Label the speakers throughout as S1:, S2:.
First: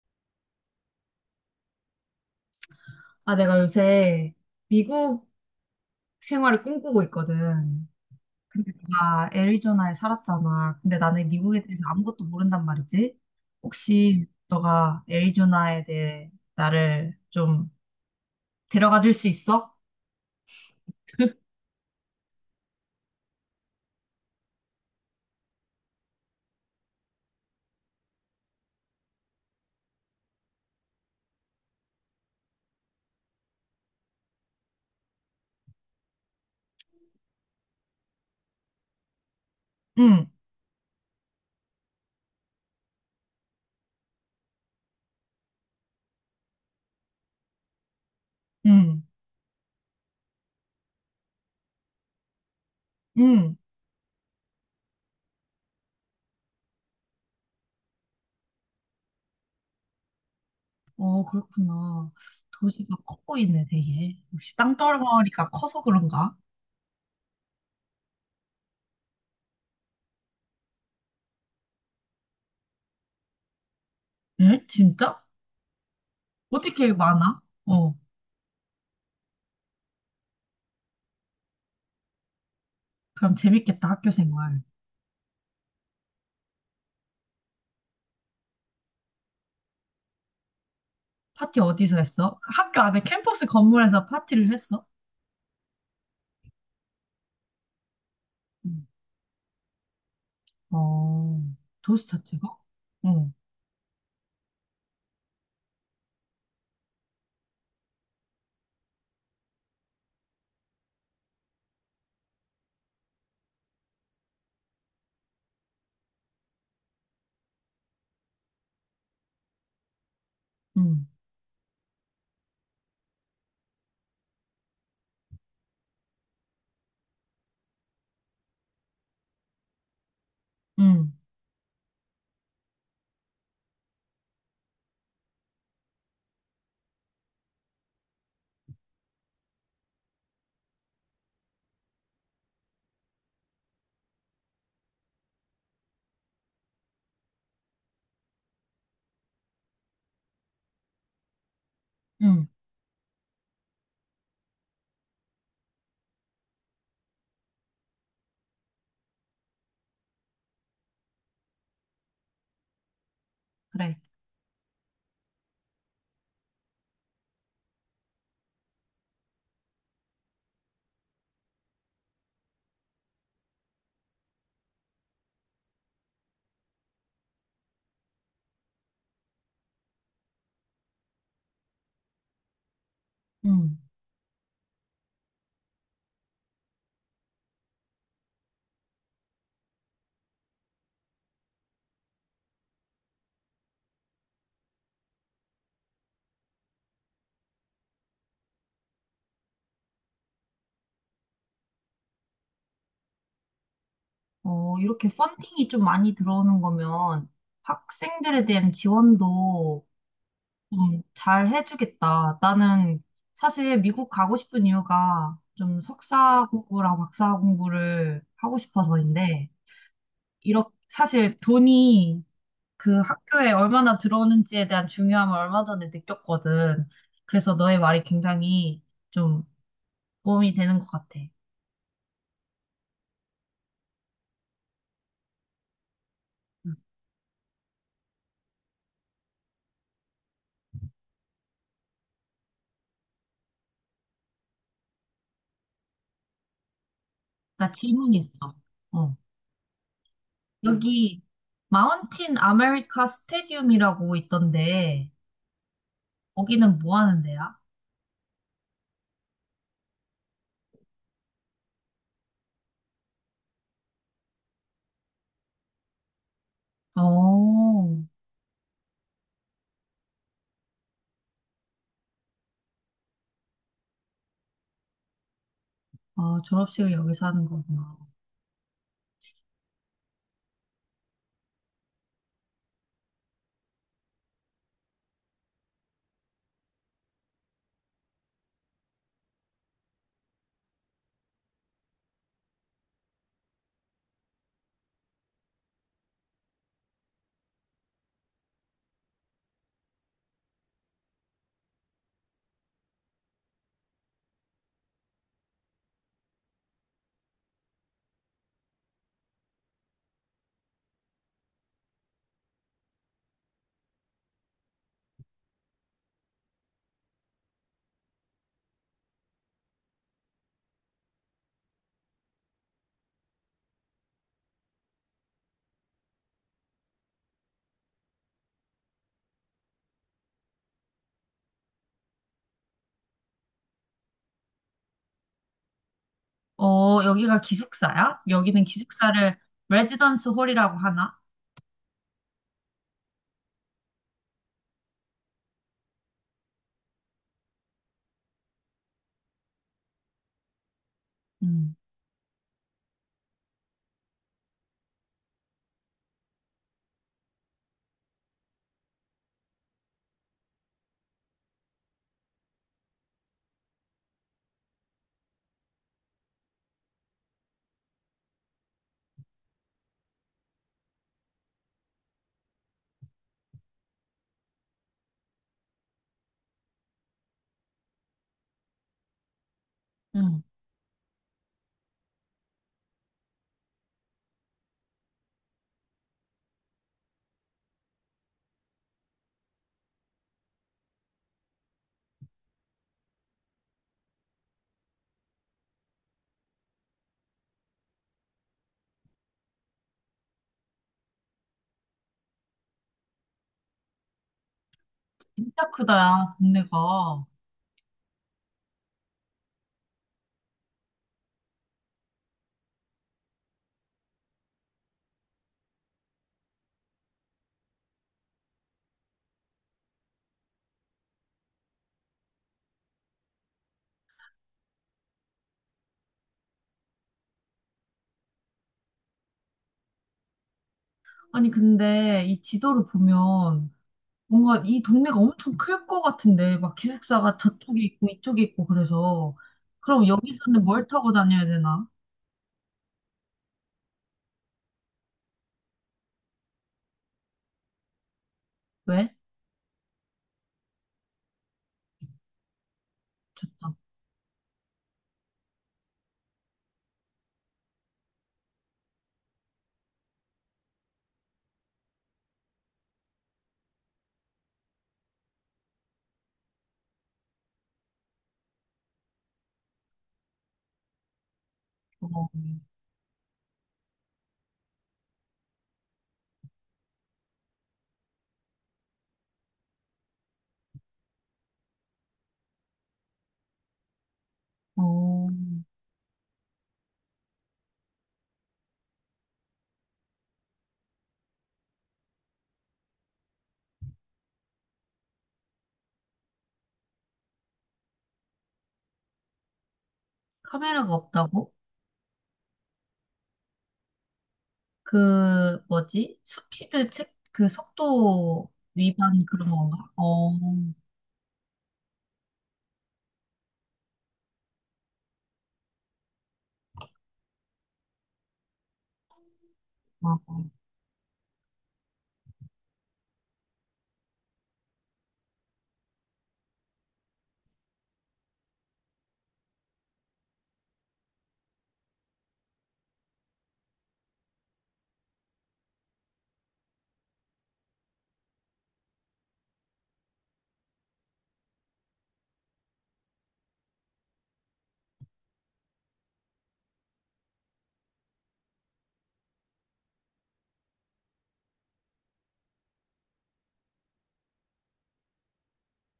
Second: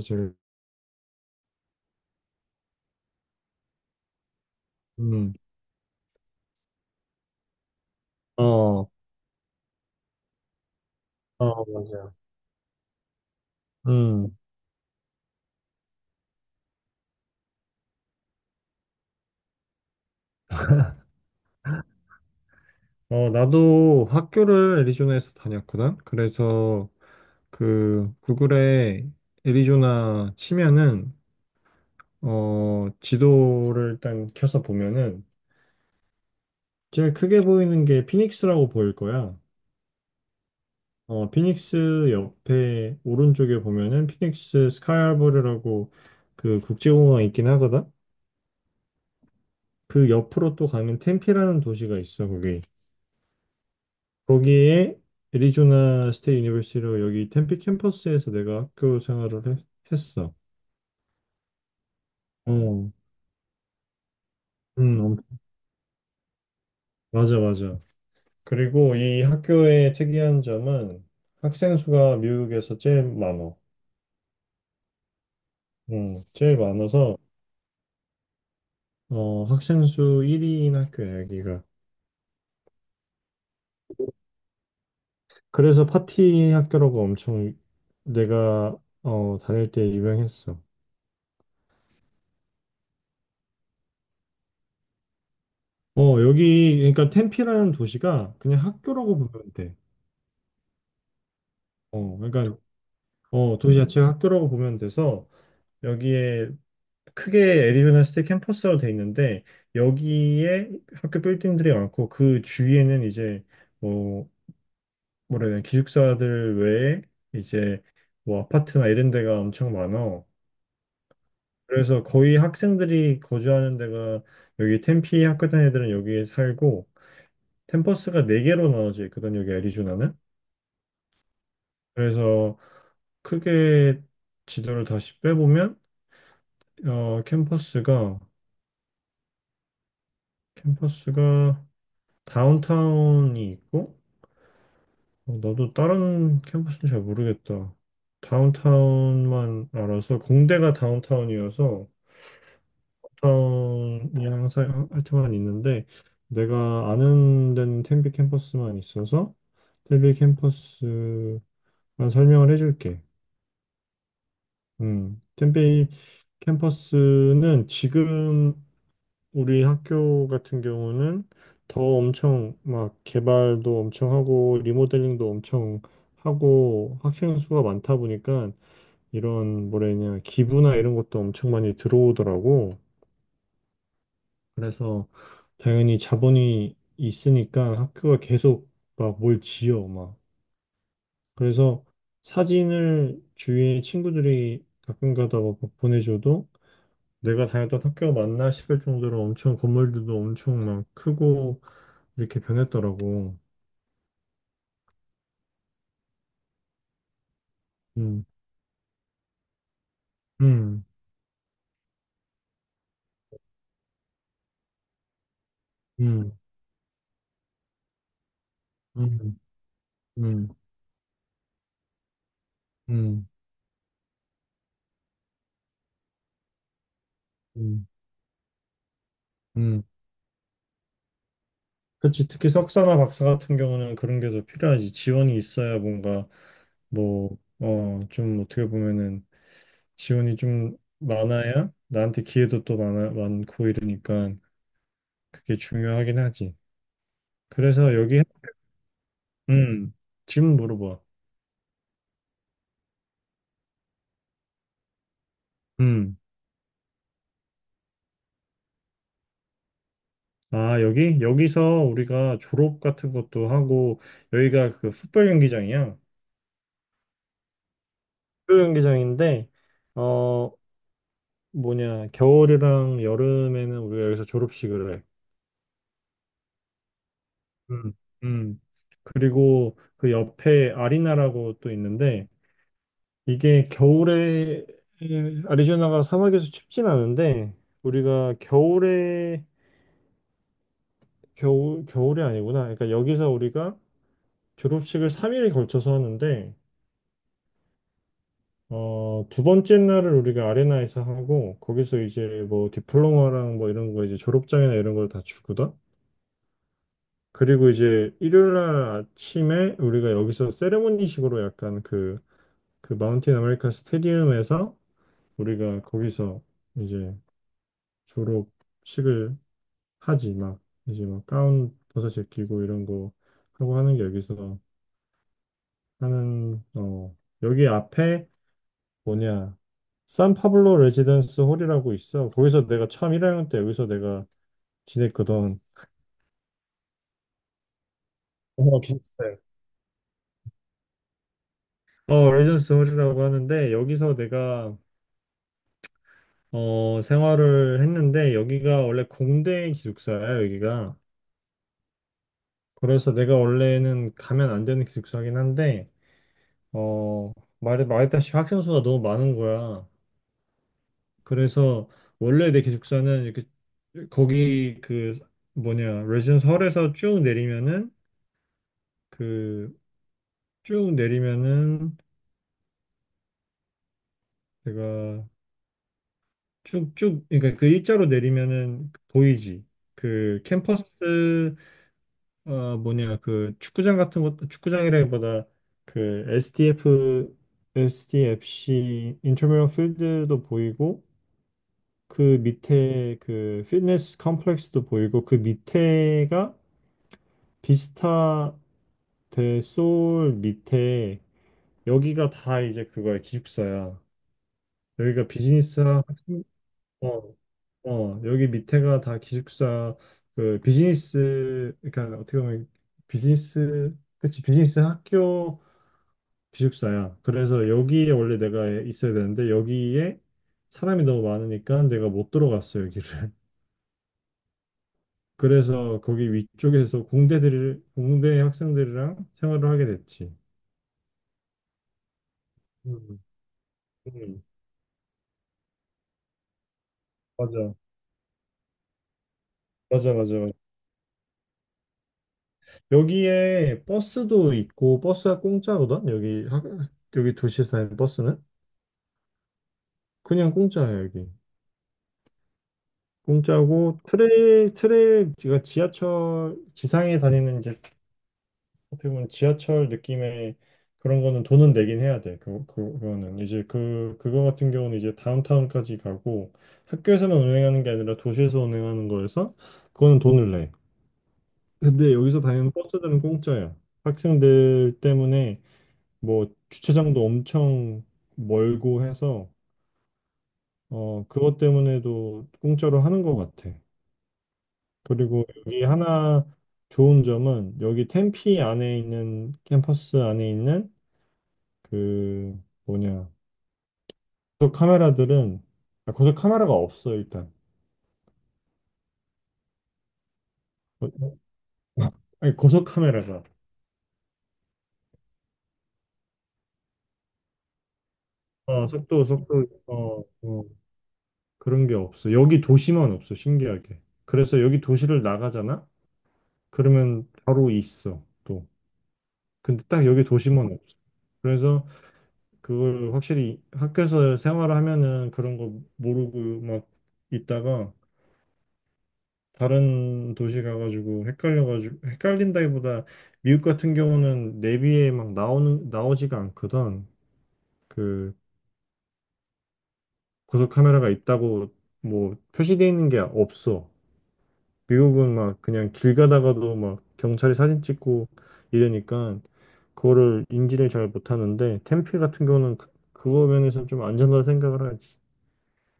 S1: 사실.
S2: 아, 내가 요새 미국
S1: 음,
S2: 생활을 꿈꾸고 있거든.
S1: 어,
S2: 근데
S1: 어,
S2: 내가 애리조나에 살았잖아. 근데 나는 미국에 대해서
S1: 맞아요.
S2: 아무것도 모른단 말이지. 혹시
S1: 음,
S2: 너가 애리조나에 대해 나를 좀 데려가 줄 수 있어?
S1: 나도 학교를 애리조나에서 다녔거든. 그래서 그 구글에 애리조나 치면은 지도를 일단 켜서 보면은 제일 크게 보이는 게 피닉스라고 보일 거야.
S2: 응,
S1: 피닉스 옆에 오른쪽에 보면은 피닉스 스카이하버리라고 그 국제공항이 있긴 하거든.
S2: 응,
S1: 그 옆으로 또 가면 템피라는 도시가 있어, 거기.
S2: 응.
S1: 거기에 애리조나 스테이 유니버시티로 여기 템피 캠퍼스에서 내가 학교 생활을 했어.
S2: 어, 그렇구나.
S1: 어,
S2: 도시가 커 보이네, 되게. 역시
S1: 음, 엄-
S2: 땅덩어리가 커서 그런가?
S1: 맞아, 맞아. 그리고 이 학교의 특이한 점은 학생 수가 미국에서 제일 많어.
S2: 응? 진짜?
S1: 제일
S2: 어떻게
S1: 많아서
S2: 많아? 어,
S1: 학생 수 1위인 학교야, 여기가.
S2: 그럼 재밌겠다, 학교 생활.
S1: 그래서 파티 학교라고 엄청 내가 다닐 때 유명했어.
S2: 파티 어디서 했어? 그 학교 안에 캠퍼스 건물에서 파티를 했어?
S1: 여기, 그러니까 템피라는 도시가 그냥
S2: 음.
S1: 학교라고 보면 돼.
S2: 어, 도시 자체가?
S1: 그러니까
S2: 응.
S1: 도시자치 학교라고 보면 돼서 여기에 크게 애리조나 스테이트 캠퍼스로 돼 있는데 여기에 학교 빌딩들이 많고 그 주위에는 이제 뭐 뭐라 해야 되나 기숙사들 외에 이제 뭐 아파트나 이런 데가 엄청 많아.
S2: 응.
S1: 그래서 거의 학생들이 거주하는 데가 여기 템피 학교 다니는 애들은 여기에 살고 캠퍼스가 네개로 나눠져 있거든 여기 애리조나는.
S2: 응.
S1: 그래서 크게 지도를 다시 빼보면 어, 캠퍼스가 캠퍼스가 다운타운이 있고, 나도 다른 캠퍼스는 잘 모르겠다. 다운타운만 알아서, 공대가 다운타운이어서,
S2: 응.
S1: 다운이 항상 하여튼만 있는데, 내가 아는 데는 텐비 캠퍼스만 있어서, 텐비 캠퍼스만 설명을 해줄게.
S2: 그래.
S1: 텐비 캠퍼스는 지금 우리 학교 같은 경우는 더 엄청 막 개발도 엄청 하고 리모델링도 엄청 하고 학생 수가 많다 보니까 이런 뭐래냐 기부나 이런 것도 엄청 많이 들어오더라고.
S2: 응,
S1: 그래서 당연히 자본이 있으니까 학교가 계속 막 뭘 지어 막. 그래서 사진을 주위에 친구들이 가끔 가다 막 보내줘도 내가 다녔던 학교가 맞나 싶을 정도로 엄청 건물들도 엄청 막 크고 이렇게 변했더라고.
S2: 이렇게 펀딩이 좀 많이 들어오는 거면
S1: 음,
S2: 학생들에 대한 지원도
S1: 음,
S2: 좀 잘 해주겠다. 나는 사실 미국 가고 싶은 이유가 좀
S1: 음,
S2: 석사 공부랑 박사 공부를 하고
S1: 음,
S2: 싶어서인데,
S1: 음,
S2: 이렇게 사실 돈이 그
S1: 음,
S2: 학교에 얼마나 들어오는지에 대한 중요함을 얼마 전에 느꼈거든. 그래서 너의
S1: 음,
S2: 말이 굉장히 좀
S1: 음.
S2: 도움이 되는 것 같아.
S1: 그치. 특히 석사나 박사 같은 경우는 그런 게 더 필요하지. 지원이 있어야 뭔가
S2: 응.
S1: 뭐, 좀 어떻게 보면은 지원이 좀 많아야 나한테 기회도 또 많아, 많고 이러니까 그게 중요하긴 하지.
S2: 나
S1: 그래서
S2: 질문
S1: 여기,
S2: 있어. 어. 응.
S1: 음, 질문 물어봐.
S2: 여기 마운틴 아메리카 스테디움이라고 있던데
S1: 음.
S2: 거기는 뭐 하는 데야?
S1: 아, 여기? 여기서 우리가 졸업 같은 것도 하고, 여기가 그 풋볼 경기장이야.
S2: 어,
S1: 축구 경기장인데 어 뭐냐 겨울이랑 여름에는 우리가 여기서 졸업식을 해.
S2: 아, 졸업식을 여기서 하는
S1: 음.
S2: 거구나.
S1: 음. 그리고 그 옆에 아리나라고 또 있는데 이게 겨울에 아리조나가 사막에서 춥진 않은데 우리가 겨울에 겨울이 아니구나. 그러니까 여기서 우리가 졸업식을 3일에 걸쳐서 하는데 두 번째 날을 우리가 아레나에서 하고 거기서 이제 뭐 디플로마랑 뭐 이런 거 이제 졸업장이나 이런 걸 다 주거든. 그리고 이제 일요일 날 아침에 우리가 여기서 세레모니식으로 약간 그, 그 마운틴 아메리칸 스테디움에서 우리가 거기서 이제 졸업식을 하지 막 이제 막 가운 벗어 제끼고 이런 거 하고 하는 게 여기서 하는 여기 앞에 뭐냐 산파블로 레지던스 홀이라고 있어 거기서 내가 처음 1학년 때 여기서 내가 지냈거든.
S2: 어, 여기가 기숙사야? 여기는 기숙사를
S1: 비슷해.
S2: 레지던스 홀이라고 하나?
S1: 레전스 홀이라고 하는데 여기서 내가 생활을 했는데 여기가 원래 공대 기숙사야, 여기가.
S2: 응.
S1: 그래서 내가 원래는 가면 안 되는 기숙사긴 한데, 어, 말했다시피 학생 수가 너무 많은 거야. 그래서 원래 내 기숙사는 이렇게 거기 그 뭐냐, 레지던스 홀에서 쭉 내리면은 그 쭉 내리면은 제가 쭉쭉 그러니까 그 일자로 내리면은 보이지. 그
S2: 응.
S1: 캠퍼스 뭐냐, 그 축구장 같은 것, 축구장이라기보다 그 SDF, SDFC 인터미럴 필드도 보이고 그 밑에 그 피트니스 컴플렉스도 보이고 그 밑에가 비스타 대 소울 밑에 여기가 다 이제 그거야 기숙사야. 여기가
S2: 진짜
S1: 비즈니스
S2: 크다, 야
S1: 학생. 어,
S2: 동네가.
S1: 여기 밑에가 다 기숙사 그 비즈니스 그러니까 어떻게 보면 비즈니스 그치 비즈니스 학교 기숙사야. 그래서 여기에 원래 내가 있어야 되는데 여기에 사람이 너무 많으니까 내가 못 들어갔어, 여기를. 그래서 거기 위쪽에서 공대들, 공대 학생들이랑 생활을 하게 됐지.
S2: 아니, 근데 이 지도를
S1: 음,
S2: 보면
S1: 음,
S2: 뭔가 이 동네가 엄청 클 것 같은데, 막 기숙사가
S1: 맞아.
S2: 저쪽에 있고 이쪽에 있고 그래서. 그럼
S1: 맞아, 맞아, 맞아.
S2: 여기서는 뭘 타고 다녀야 되나?
S1: 여기에 버스도 있고, 버스가 공짜거든? 여기, 여기 도시에 사는 버스는?
S2: 왜?
S1: 그냥 공짜야, 여기.
S2: 좋다.
S1: 공짜고, 트레일, 제가 지하철, 지상에 다니는 이제 어떻게 보면 지하철 느낌의 그런 거는 돈은 내긴 해야 돼. 그거는. 이제 그거 같은 경우는 이제 다운타운까지 가고 학교에서만 운행하는 게 아니라 도시에서 운행하는 거여서 그거는 돈을 내. 근데
S2: 어,
S1: 여기서 다니는 버스들은 공짜야. 학생들 때문에 뭐 주차장도 엄청 멀고 해서 그것 때문에도 공짜로 하는 것 같아.
S2: 어,
S1: 그리고 여기 하나 좋은 점은 여기 템피 안에 있는 캠퍼스 안에 있는 그 뭐냐 고속 카메라들은 아, 고속 카메라가 없어 일단.
S2: 카메라가
S1: 어, 어,
S2: 없다고?
S1: 아니 고속 카메라가
S2: 그, 뭐지? 스피드 책, 그 속도 위반
S1: 속도
S2: 그런
S1: 속도
S2: 건가? 어,
S1: 어 그런 게 없어 여기 도시만 없어 신기하게. 그래서 여기 도시를 나가잖아 그러면 바로 있어 또. 근데 딱
S2: 어.
S1: 여기
S2: 어.
S1: 도시만 없어. 그래서 그걸 확실히 학교에서 생활을 하면은 그런 거 모르고 막 있다가 다른 도시 가가지고 헷갈려가지고 헷갈린다기보다 미국 같은 경우는 내비에 막 나오는 나오지가 않거든. 그 고속 카메라가 있다고 뭐 표시돼 있는 게 없어. 미국은 막 그냥 길 가다가도 막 경찰이 사진 찍고 이러니까 그거를 인지를 잘 못하는데 템피 같은 경우는 그, 그거 면에서 좀 안전하다 생각을 하지.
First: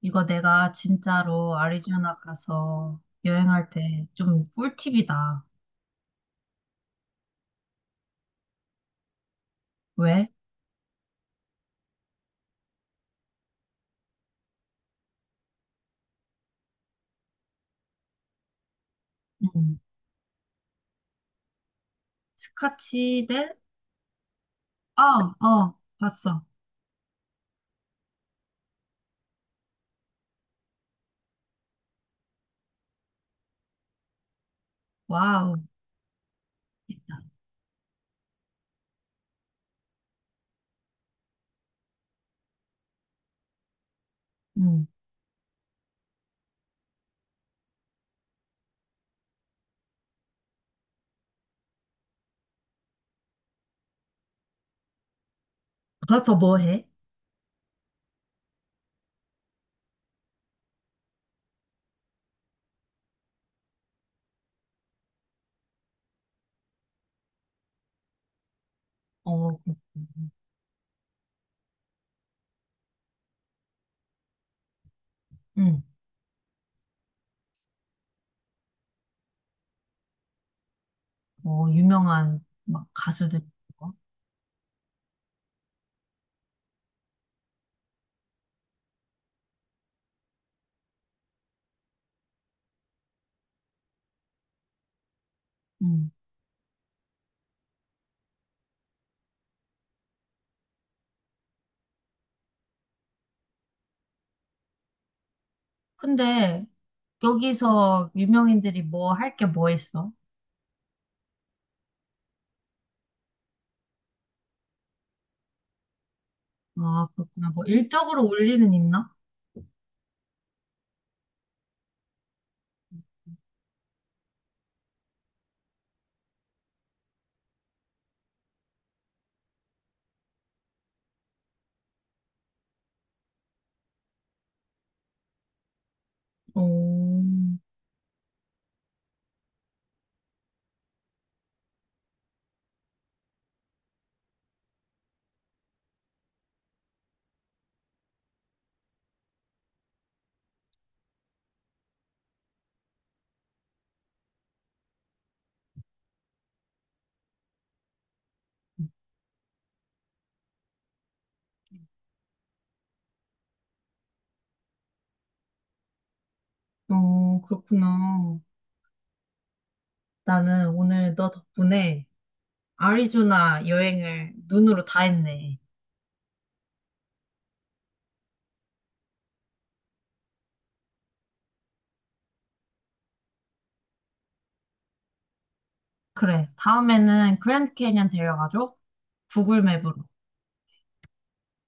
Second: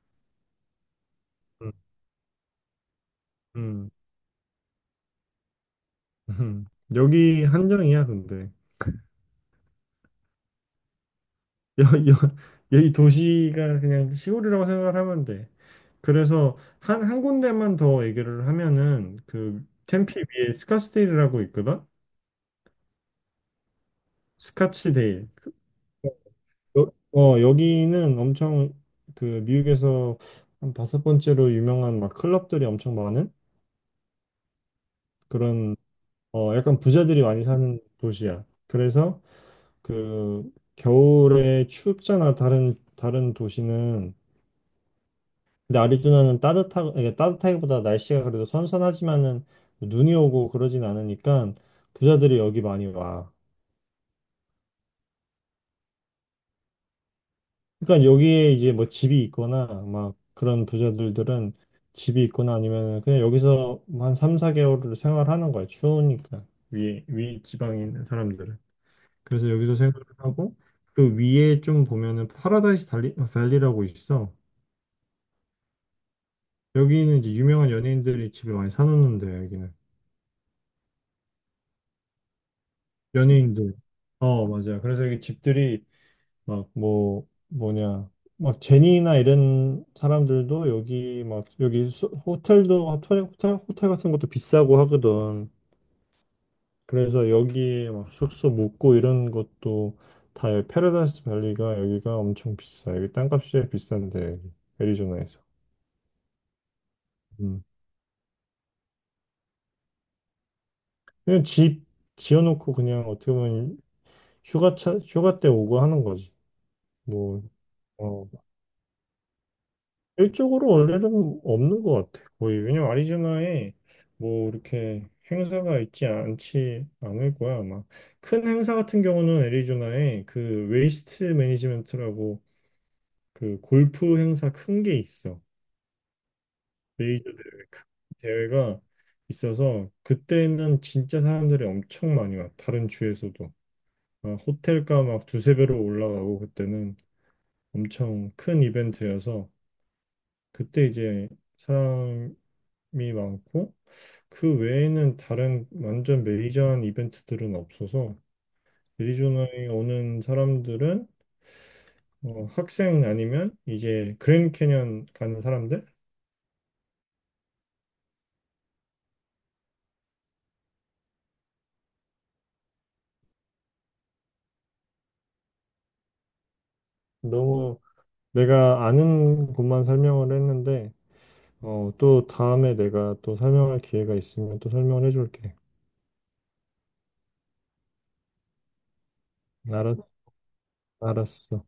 S2: 이거 내가 진짜로
S1: 음,
S2: 아리조나 가서 여행할
S1: 음,
S2: 때 좀 꿀팁이다.
S1: 여기 한정이야 근데.
S2: 왜?
S1: 여, 여, 이 도시가 그냥 시골이라고 생각을 하면 돼. 그래서 한 군데만 더 얘기를 하면은 그
S2: 음.
S1: 템피 위에 스카스데일이라고 있거든?
S2: 스카치 대. 어,
S1: 스카치데일.
S2: 어, 봤어.
S1: 여기는 엄청 그 미국에서 한 다섯 번째로 유명한 막 클럽들이 엄청 많은
S2: 와우.
S1: 그런 약간
S2: 됐다.
S1: 부자들이 많이 사는 도시야. 그래서 그 겨울에 춥잖아. 다른 다른 도시는.
S2: 음.
S1: 근데 아리조나는 따뜻하, 이게 따뜻하기보다 날씨가 그래도 선선하지만은 눈이 오고 그러진 않으니까 부자들이 여기 많이 와.
S2: 가서 뭐 해?
S1: 그러니까 여기에 이제 뭐 집이 있거나 막 그런 부자들들은 집이 있거나 아니면 그냥 여기서 뭐한 3, 4개월을 생활하는 거야. 추우니까. 위에, 위 지방에 있는 사람들은.
S2: 어,
S1: 그래서 여기서 생활을
S2: 그렇구나.
S1: 하고 그 위에 좀 보면은 파라다이스 밸리라고 있어.
S2: 음.
S1: 여기는 이제 유명한 연예인들이 집을 많이 사놓는데 여기는.
S2: 어, 유명한 막 가수들.
S1: 연예인들.
S2: 있고.
S1: 맞아요. 그래서 이게 집들이 막 뭐냐. 막 제니나 이런 사람들도 여기 막 여기 호텔도 호텔 같은 것도 비싸고 하거든.
S2: 음.
S1: 그래서 여기에 막 숙소 묵고 이런 것도 다 여기 패러다이스 밸리가 여기가 엄청 비싸. 여기 땅값이 비싼데 여기 애리조나에서.
S2: 근데
S1: 음.
S2: 여기서 유명인들이 뭐 할 게 뭐 있어?
S1: 그냥 집 지어놓고 그냥 어떻게 보면 휴가차 휴가 때 오고 하는 거지.
S2: 아,
S1: 뭐
S2: 그렇구나. 뭐 일적으로
S1: 어.
S2: 올리는 있나?
S1: 일적으로 원래는 없는 것 같아. 거의 왜냐면 아리조나에 뭐 이렇게 행사가 있지 않지 않을 거야 아마. 큰 행사 같은 경우는 애리조나에 그 웨이스트 매니지먼트라고 그 골프 행사 큰 게 있어. 메이저
S2: 어,
S1: 대회 큰 대회가 있어서 그때는 진짜 사람들이 엄청 많이 와. 다른 주에서도 막 호텔가 막 두세 배로 올라가고 그때는 엄청 큰 이벤트여서 그때 이제 사람이 많고. 그 외에는 다른 완전 메이저한 이벤트들은 없어서 애리조나에 오는 사람들은 학생 아니면 이제 그랜드 캐년 가는 사람들?
S2: 어, 그렇구나. 나는 오늘 너 덕분에 아리조나 여행을 눈으로 다 했네.
S1: 너무 내가 아는 곳만 설명을 했는데 또 다음에 내가 또 설명할 기회가 있으면 또 설명을 해줄게.
S2: 그래. 다음에는 그랜드 캐니언 데려가줘. 구글
S1: 알았,
S2: 맵으로.
S1: 알았어.